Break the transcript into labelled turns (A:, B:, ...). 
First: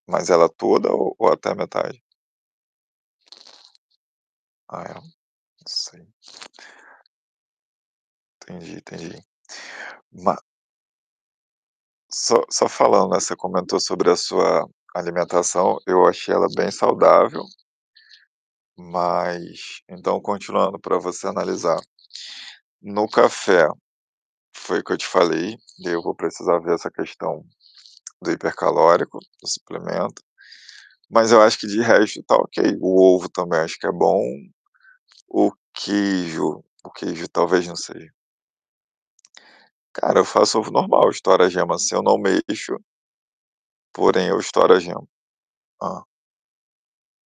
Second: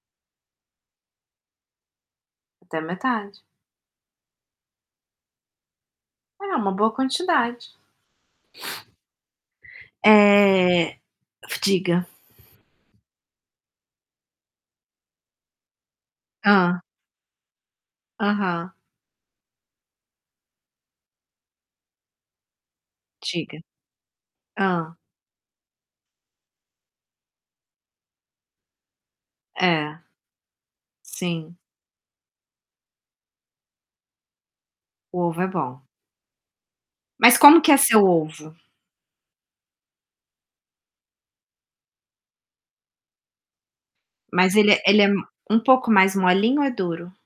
A: Mas ela toda ou ou até a metade?
B: Até metade.
A: Ah é. Não sei.
B: É uma boa quantidade.
A: Entendi, entendi. Ma
B: Eh diga.
A: Só só falando, né, você comentou sobre a sua alimentação, eu achei ela bem
B: Hã.
A: saudável
B: Aham.
A: mas, então, continuando pra você analisar, no
B: Diga.
A: café, foi o que eu
B: Hã.
A: te falei, daí eu vou precisar ver essa questão do hipercalórico, do
B: É.
A: suplemento. Mas eu acho
B: Sim.
A: que de resto, tá ok. O ovo também acho que é bom,
B: O ovo é
A: o
B: bom.
A: queijo o queijo
B: Mas como
A: talvez
B: que
A: não
B: é seu
A: seja
B: ovo?
A: Cara, eu faço ovo normal, eu estouro a gema assim, eu não mexo porém eu
B: Mas
A: estouro
B: ele
A: a
B: é ele
A: gema.
B: é um pouco
A: Hã?
B: mais molinho ou é duro?